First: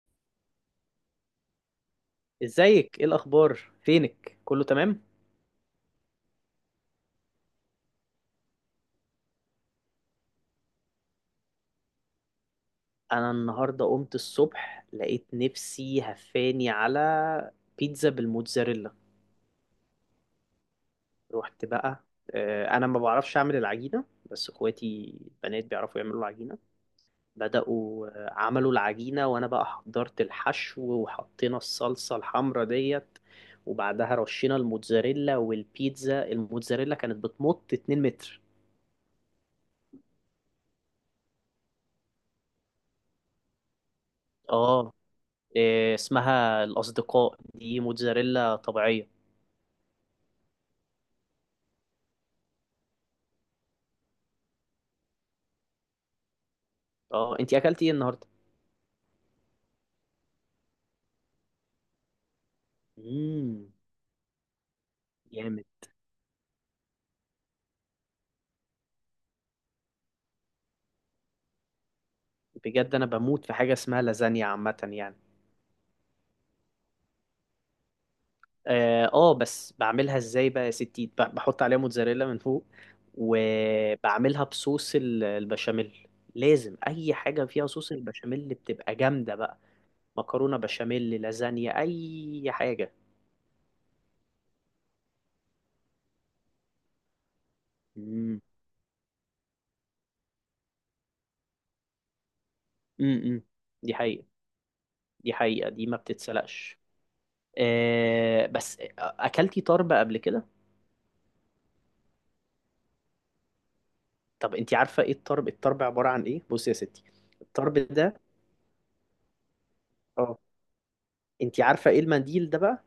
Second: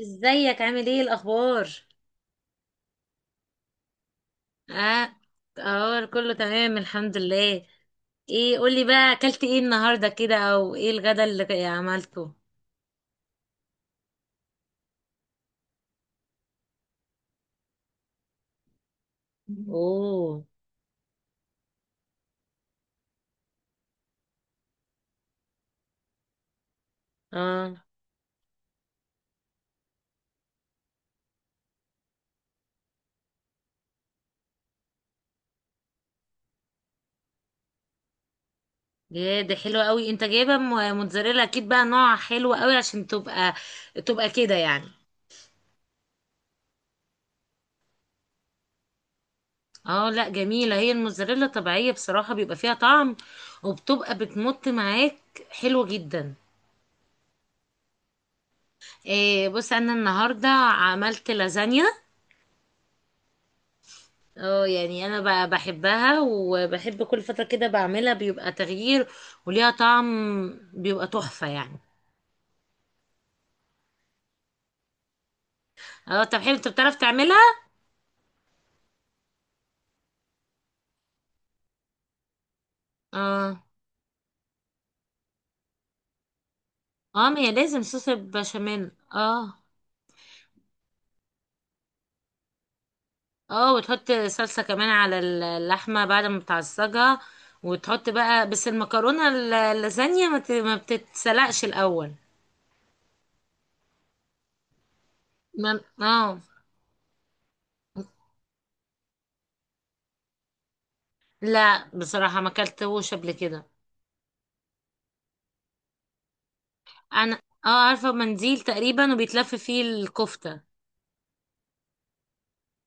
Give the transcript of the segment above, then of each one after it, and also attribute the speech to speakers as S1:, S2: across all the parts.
S1: ازيك عامل ايه الاخبار؟
S2: ازيك؟ ايه الاخبار؟ فينك؟ كله تمام؟
S1: اه. اه، كله تمام، الحمد لله. ايه قولي بقى، اكلت ايه النهارده كده، او ايه الغدا اللي عملته؟
S2: انا النهارده قمت الصبح لقيت نفسي هفاني على بيتزا بالموتزاريلا.
S1: اوه.
S2: رحت بقى. انا ما بعرفش اعمل العجينه، بس اخواتي البنات بيعرفوا يعملوا العجينه.
S1: اه.
S2: بدأوا، عملوا العجينه وانا بقى حضرت الحشو وحطينا الصلصه الحمرا ديت. وبعدها رشينا الموتزاريلا، والبيتزا الموتزاريلا كانت بتمط 2 متر.
S1: يا ده حلو قوي، انت جايبه موتزاريلا اكيد، بقى نوع حلو قوي عشان تبقى كده يعني.
S2: اه. إيه اسمها الأصدقاء دي، موتزاريلا طبيعية.
S1: اه، لا، جميله هي الموتزاريلا طبيعيه، بصراحه بيبقى فيها طعم وبتبقى بتمط معاك، حلو جدا.
S2: اه، انتي أكلتي ايه النهاردة؟
S1: إيه بص، انا النهارده عملت لازانيا.
S2: مم.
S1: اه يعني انا
S2: جامد.
S1: بحبها، وبحب كل فترة كده بعملها، بيبقى تغيير وليها طعم بيبقى تحفة يعني.
S2: بجد أنا بموت في حاجة اسمها لازانيا عامة يعني.
S1: اه طب حلو، انت بتعرف تعملها؟
S2: اه، بس بعملها ازاي بقى يا ستي؟ بحط عليها موتزاريلا من فوق،
S1: اه.
S2: وبعملها بصوص البشاميل. لازم أي
S1: اه ما
S2: حاجة
S1: هي
S2: فيها
S1: لازم
S2: صوص
S1: صوص
S2: البشاميل اللي
S1: البشاميل
S2: بتبقى جامدة
S1: اه.
S2: بقى. مكرونة بشاميل لازانيا، أي حاجة.
S1: اه وتحط صلصة كمان على اللحمة بعد ما بتعصجها، وتحط
S2: مم.
S1: بقى بس المكرونة اللازانيا ما بتتسلقش الأول.
S2: مم. مم. دي حقيقة، دي حقيقة،
S1: ما
S2: دي ما
S1: اه.
S2: بتتسلقش. بس اكلتي طرب قبل كده؟
S1: لا بصراحة ما اكلتهوش قبل كده.
S2: طب انت عارفه ايه الطرب؟ الطرب عباره عن ايه؟ بصي يا ستي،
S1: انا اه
S2: الطرب
S1: عارفة
S2: ده.
S1: منديل تقريبا، وبيتلف فيه
S2: اه.
S1: الكفتة.
S2: انت عارفه ايه المنديل ده بقى؟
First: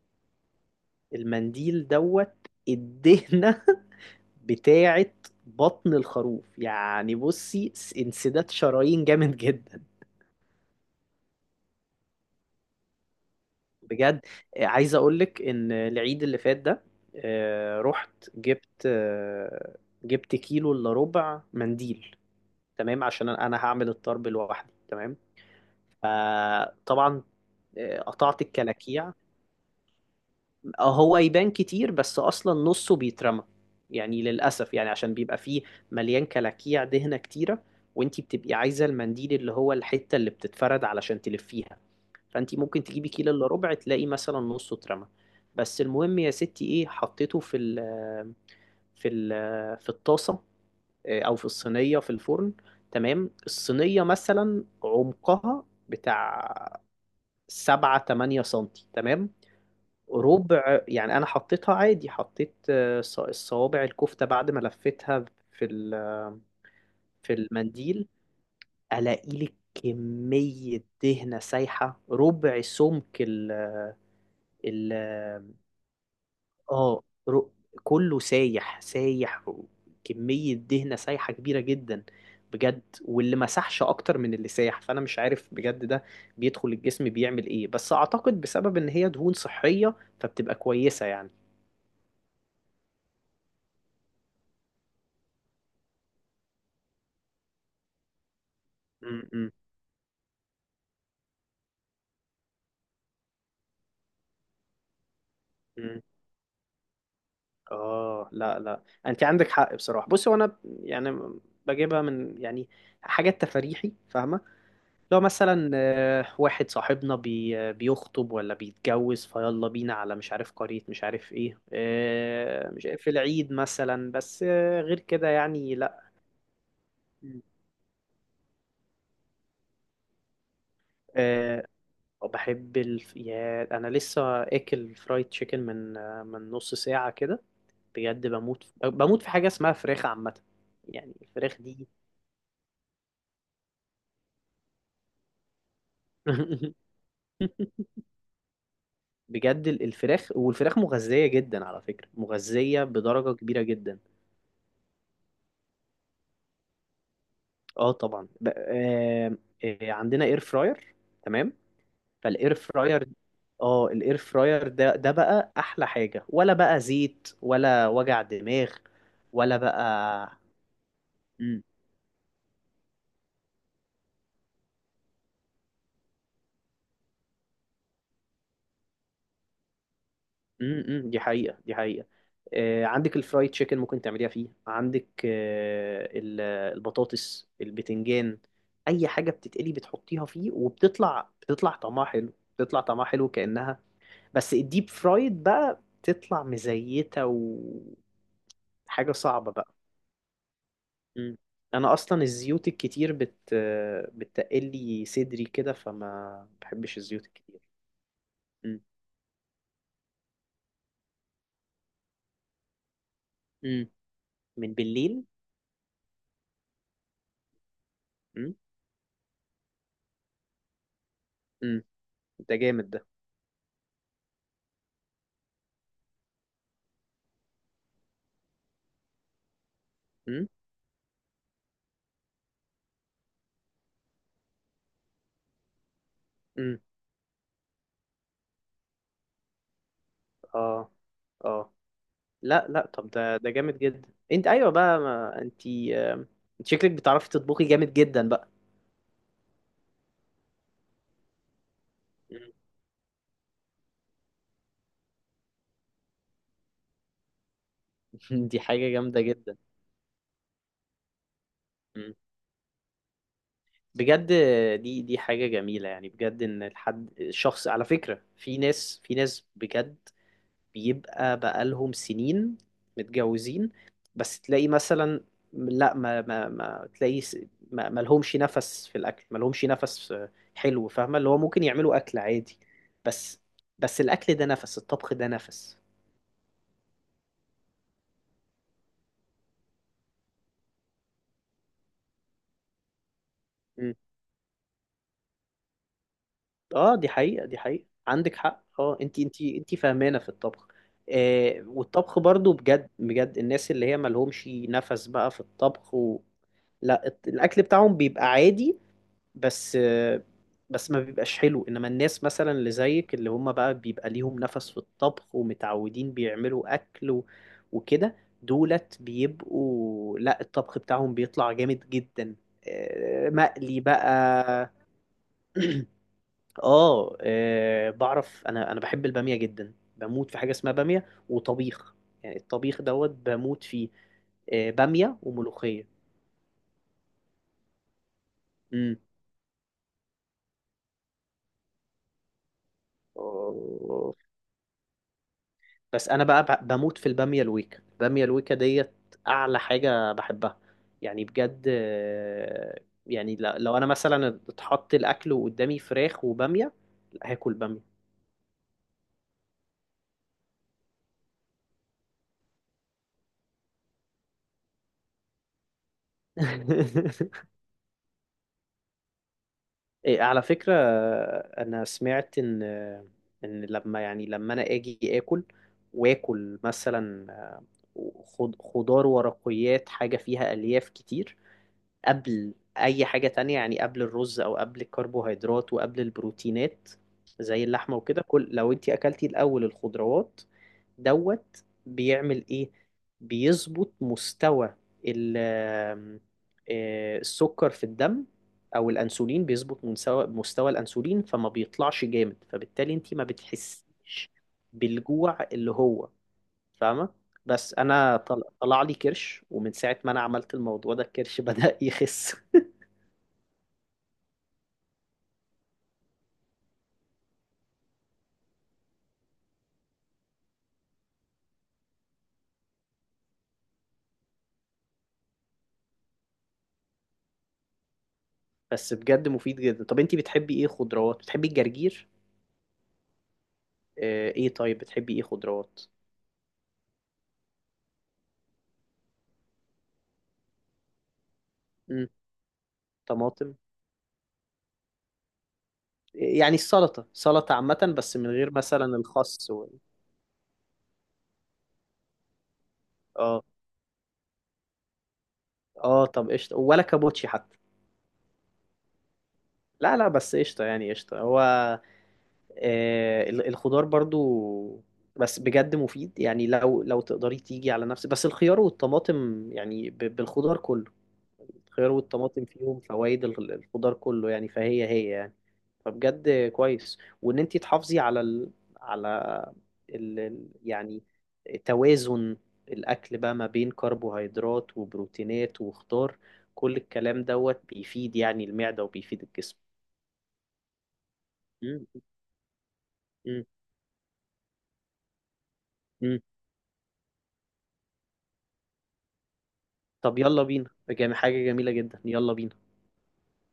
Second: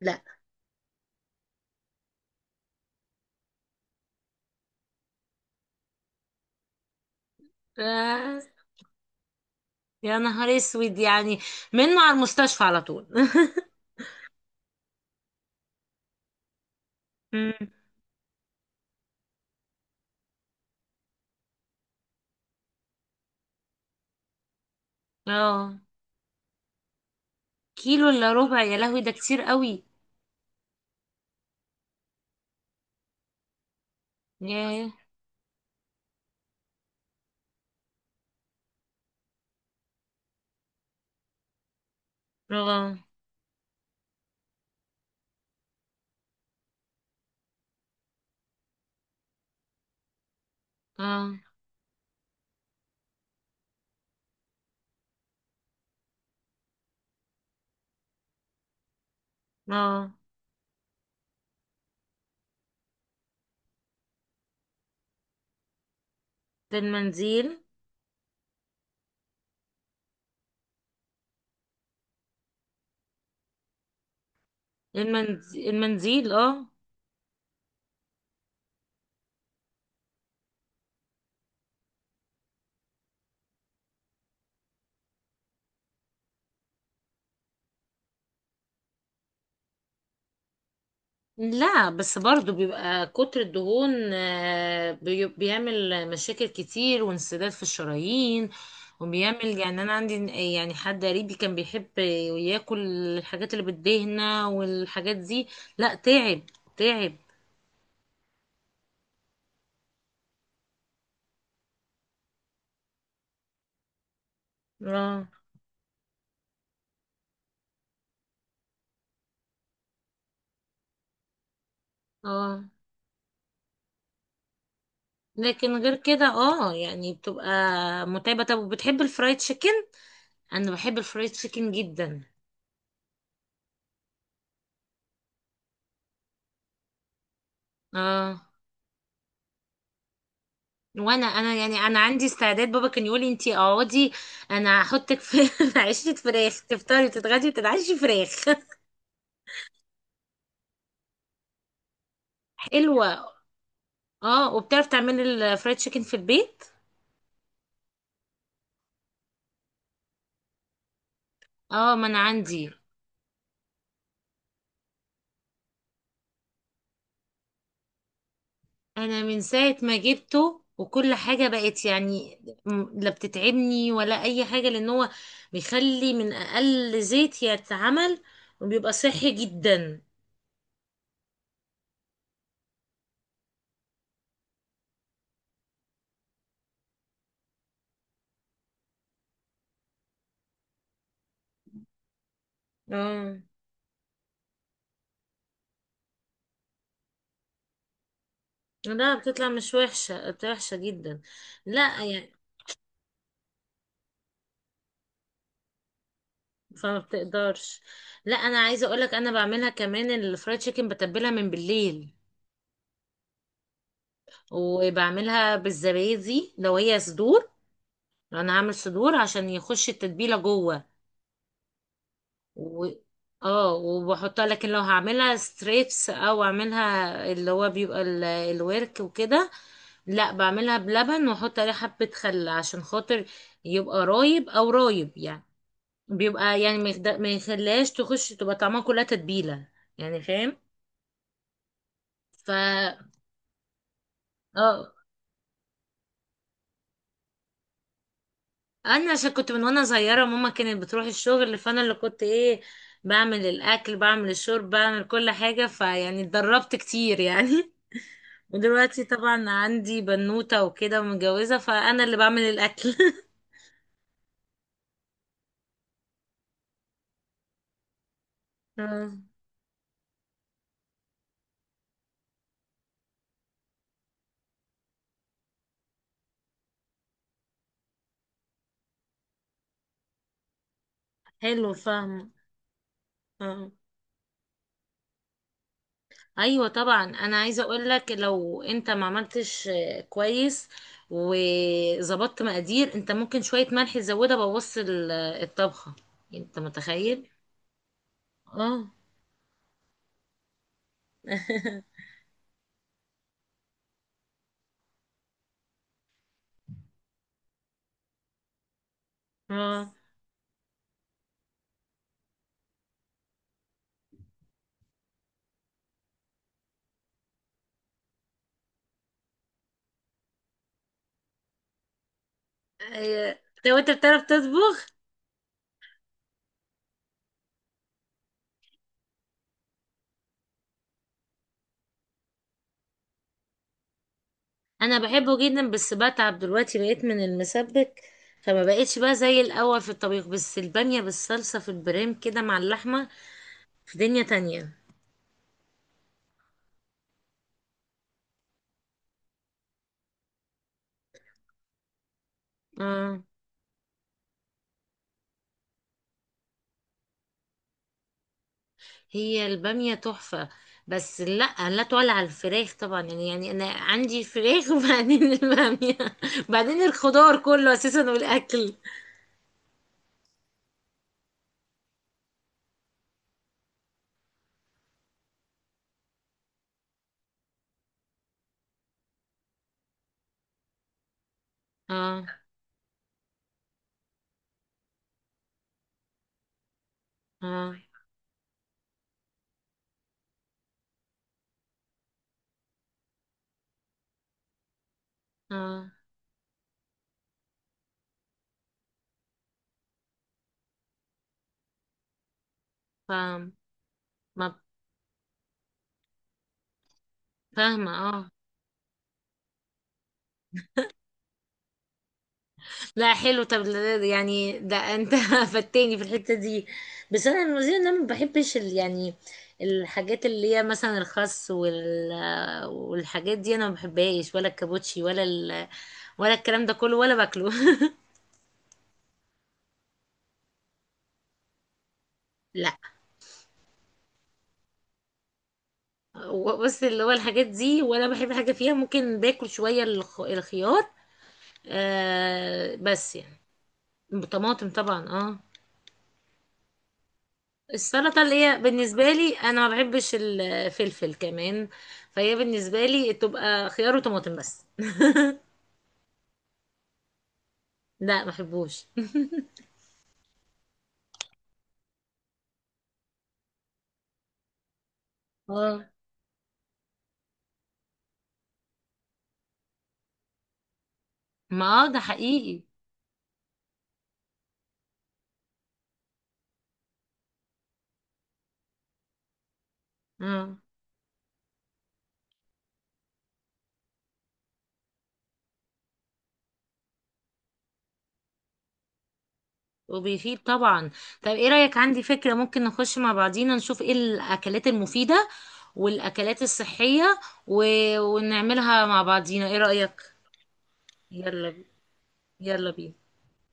S1: لا.
S2: المنديل دوت، الدهنه بتاعه بطن الخروف يعني. بصي،
S1: آه،
S2: انسداد شرايين جامد جدا.
S1: يا نهار اسود يعني، منه على المستشفى على طول
S2: بجد. عايز اقول لك ان العيد اللي فات ده،
S1: مم.
S2: رحت جبت كيلو الا ربع منديل. تمام، عشان انا هعمل الطرب لوحدي. تمام،
S1: اه
S2: فطبعا
S1: كيلو الا
S2: قطعت
S1: ربع، يا لهوي ده
S2: الكلاكيع.
S1: كتير قوي.
S2: هو يبان كتير بس اصلا نصه بيترمى، يعني للاسف، يعني
S1: ياه.
S2: عشان بيبقى فيه مليان كلاكيع، دهنة كتيرة. وانتي بتبقي عايزة المنديل اللي هو الحتة اللي بتتفرد علشان تلفيها. فانتي ممكن
S1: اه.
S2: تجيبي كيلو الا ربع، تلاقي مثلا نصه اترمى. بس المهم يا ستي، ايه، حطيته في الطاسة،
S1: اه.
S2: او في الصينية في الفرن. تمام. الصينية مثلا عمقها بتاع 7 8 سنتي، تمام،
S1: اه
S2: ربع يعني. أنا حطيتها عادي، حطيت الصوابع الكفتة بعد ما لفيتها في
S1: ده
S2: في
S1: المنديل.
S2: المنديل، ألاقي لك كمية دهنة سايحة ربع سمك ال
S1: المنديل اه.
S2: اه ر- كله سايح سايح. كمية دهنة سايحة كبيرة جدا بجد، واللي مسحش أكتر من اللي سايح. فأنا مش عارف بجد ده بيدخل الجسم بيعمل إيه، بس أعتقد بسبب إن هي دهون صحية فبتبقى كويسة يعني.
S1: لا بس برضو بيبقى كتر الدهون، بيعمل مشاكل كتير وانسداد في الشرايين،
S2: مم، مم،
S1: وبيعمل يعني، انا عندي يعني حد قريبي كان بيحب ياكل الحاجات اللي بتدهنه والحاجات دي، لا
S2: مم.
S1: تعب، تعب.
S2: اه، لا لا، انت عندك حق بصراحه. بصي، وانا يعني بجيبها من يعني حاجات تفريحي، فاهمه. لو
S1: اه.
S2: مثلا واحد صاحبنا بي آه، بيخطب ولا بيتجوز فيلا بينا على مش عارف قريه، مش عارف ايه،
S1: اه
S2: مش عارف، في العيد مثلا، بس غير كده يعني
S1: لكن غير
S2: لا.
S1: كده، اه يعني
S2: مم.
S1: بتبقى متعبة. طب وبتحب الفرايد تشيكن؟ انا بحب الفرايد
S2: آه،
S1: تشيكن جدا.
S2: بحب يا انا لسه اكل فرايد تشيكن من من نص ساعه كده. بجد،
S1: اه
S2: بموت في حاجه اسمها فراخ عامه، يعني
S1: وانا
S2: الفراخ
S1: يعني
S2: دي.
S1: انا عندي استعداد، بابا كان يقولي انتي اقعدي، انا هحطك في في عيشه فراخ، تفطري وتتغدي وتتعشي فراخ
S2: بجد الفراخ، والفراخ مغذية جدا على فكرة، مغذية
S1: حلوه.
S2: بدرجة كبيرة جدا.
S1: اه وبتعرف تعملي الفرايد تشيكن في البيت؟
S2: اه طبعا. عندنا اير فراير، تمام.
S1: اه ما انا
S2: فالاير
S1: عندي.
S2: فراير، اه الاير فراير ده بقى احلى حاجة، ولا بقى زيت، ولا وجع دماغ،
S1: انا من
S2: ولا
S1: ساعه ما
S2: بقى.
S1: جبته وكل حاجه بقت يعني لا بتتعبني ولا اي حاجه، لان هو بيخلي من اقل زيت يتعمل، وبيبقى صحي جدا.
S2: دي حقيقة، دي حقيقة. عندك الفرايد تشيكن ممكن تعمليها فيه، عندك البطاطس، البتنجان، أي حاجة بتتقلي بتحطيها فيه وبتطلع طعمها حلو. بتطلع طعمها حلو
S1: اه
S2: كأنها بس الديب فرايد بقى بتطلع مزيتة وحاجة
S1: لا بتطلع
S2: صعبة بقى.
S1: مش وحشه، بتبقى وحشه جدا،
S2: مم. أنا
S1: لا
S2: أصلا
S1: يعني
S2: الزيوت الكتير بت آه، بتقلي صدري كده، فما بحبش
S1: فما
S2: الزيوت الكتير.
S1: بتقدرش. لا انا
S2: مم.
S1: عايزه اقولك انا بعملها كمان الفرايد تشيكن، بتبلها من بالليل
S2: مم. من بالليل.
S1: وبعملها بالزبادي لو هي صدور. لو انا
S2: مم.
S1: هعمل صدور عشان يخش التتبيله جوه
S2: مم. ده
S1: و...
S2: جامد ده.
S1: اه وبحطها. لكن لو هعملها ستريبس او اعملها اللي هو بيبقى ال... الورك وكده، لا
S2: امم،
S1: بعملها بلبن واحط عليه حبه خل عشان خاطر يبقى رايب او رايب يعني، بيبقى
S2: امم.
S1: يعني ما يخليهاش تخش تبقى طعمها كلها تتبيله يعني، فاهم؟
S2: اه، اه،
S1: ف
S2: لا لا، طب ده جامد جدا. انت ايوه
S1: اه.
S2: بقى، ما انت، آه، انت شكلك بتعرفي تطبخي جامد جدا بقى.
S1: انا عشان كنت من وانا صغيره، ماما كانت بتروح الشغل، فانا اللي كنت
S2: مم.
S1: ايه، بعمل الاكل بعمل الشرب بعمل كل حاجه، فيعني اتدربت كتير يعني.
S2: دي حاجة
S1: ودلوقتي
S2: جامدة
S1: طبعا
S2: جدا.
S1: عندي بنوته وكده ومتجوزه، فانا
S2: مم.
S1: اللي بعمل الاكل
S2: بجد دي حاجة جميلة، يعني بجد، ان الحد الشخص، على فكرة، في ناس،
S1: آه،
S2: في ناس بجد بيبقى بقالهم سنين متجوزين، بس تلاقي مثلا، لا، ما تلاقي، ما لهمش نفس في الاكل، ما لهمش نفس حلو، فاهمه، اللي هو ممكن
S1: حلو
S2: يعملوا اكل
S1: فاهمه.
S2: عادي بس
S1: آه.
S2: بس الاكل ده نفس، الطبخ ده نفس.
S1: ايوه طبعا، انا عايزه اقول لك لو انت ما عملتش كويس وظبطت مقادير، انت ممكن شويه
S2: مم.
S1: ملح تزودها بوص الطبخه. انت
S2: اه، دي
S1: متخيل؟
S2: حقيقه، دي حقيقه، عندك حق
S1: اه.
S2: اه. انت فاهمانه في الطبخ، والطبخ برضو بجد. الناس اللي هي ما لهمش نفس بقى في الطبخ و... لا، الاكل بتاعهم بيبقى عادي بس،
S1: اه.
S2: ما بيبقاش حلو. انما الناس مثلا اللي زيك، اللي هم بقى بيبقى ليهم نفس في الطبخ ومتعودين بيعملوا اكل وكده، دولت بيبقوا، لا، الطبخ بتاعهم بيطلع جامد جدا،
S1: آه، طب
S2: مقلي
S1: انت بتعرف
S2: بقى.
S1: تطبخ؟
S2: اه بعرف. انا بحب البامية جدا، بموت في حاجة اسمها بامية وطبيخ، يعني الطبيخ دوت بموت فيه.
S1: انا
S2: بامية
S1: بحبه جدا،
S2: وملوخية.
S1: بس بتعب دلوقتي بقيت من المسبك، فما بقيتش بقى زي الاول في الطبيخ، بس البامية بالصلصة في البريم كده مع اللحمة في
S2: امم.
S1: دنيا تانية.
S2: بس انا بقى بموت في الباميه الويكا، الباميه الويكا ديت اعلى حاجه بحبها، يعني بجد
S1: اه
S2: يعني لو انا مثلا اتحط الاكل وقدامي فراخ وباميه، لا، هاكل باميه.
S1: هي البامية تحفة، بس لا لا تعلى على الفراخ طبعا يعني، يعني انا عندي فراخ وبعدين البامية بعدين الخضار كله اساسا والاكل.
S2: إيه، على فكره، انا سمعت ان ان لما يعني انا اجي اكل، واكل مثلا خضار ورقيات، حاجه فيها الياف كتير
S1: اه.
S2: قبل اي حاجة تانية، يعني قبل الرز او قبل الكربوهيدرات وقبل البروتينات زي
S1: اه.
S2: اللحمة وكده. كل، لو انت اكلتي الاول الخضروات دوت، بيعمل ايه؟ بيظبط مستوى ال-
S1: اه
S2: آم، آه، السكر في الدم او الانسولين، بيظبط مستوى الانسولين فما بيطلعش جامد، فبالتالي انت ما
S1: فاهم.
S2: بتحسيش
S1: ما-
S2: بالجوع، اللي هو، فاهمة. بس
S1: فاهمة.
S2: انا
S1: اه
S2: طلع لي كرش، ومن ساعة ما انا عملت الموضوع ده الكرش بدأ يخس.
S1: لا حلو طب، يعني ده انت فتاني في الحتة دي، بس انا المزيد انا ما بحبش يعني الحاجات اللي هي مثلا الخس والحاجات دي انا ما بحبهاش، ولا الكابوتشي ولا ال... ولا الكلام ده كله ولا باكله
S2: بس بجد مفيد جدا. طب انتي بتحبي ايه خضروات؟ بتحبي الجرجير؟
S1: لا.
S2: ايه، طيب بتحبي ايه خضروات؟
S1: بص اللي هو الحاجات دي ولا بحب حاجة فيها، ممكن باكل شوية الخيار،
S2: مم.
S1: آه بس يعني
S2: طماطم،
S1: طماطم طبعا اه.
S2: يعني السلطة، سلطة عامة بس
S1: السلطة
S2: من
S1: اللي
S2: غير
S1: هي
S2: مثلا
S1: بالنسبة لي
S2: الخس
S1: أنا
S2: وال...
S1: ما بحبش الفلفل كمان، فهي بالنسبة لي
S2: اه.
S1: تبقى خيار وطماطم بس.
S2: اه، طب قشطة ولا كابوتشي حتى؟
S1: لا ما بحبوش.
S2: لا لا، بس قشطة يعني، قشطة هو الخضار برضو. بس بجد
S1: اه
S2: مفيد يعني، لو تقدري تيجي على نفسك بس الخيار والطماطم يعني، بالخضار كله.
S1: ما
S2: الخيار
S1: ده
S2: والطماطم
S1: حقيقي.
S2: فيهم فوائد الخضار كله، يعني فهي يعني فبجد كويس. وان انت تحافظي على على
S1: اه
S2: يعني توازن الاكل بقى ما بين كربوهيدرات وبروتينات وخضار. كل الكلام دوت بيفيد يعني المعدة، وبيفيد الجسم.
S1: وبيفيد طبعا. طب ايه رأيك،
S2: مم.
S1: عندي فكرة، ممكن نخش مع
S2: مم.
S1: بعضينا نشوف ايه الأكلات المفيدة
S2: مم.
S1: والأكلات الصحية و... ونعملها مع بعضينا، ايه رأيك؟
S2: طب يلا بينا، حاجة
S1: يلا بي-
S2: جميلة جدا، يلا بينا.
S1: يلا بينا.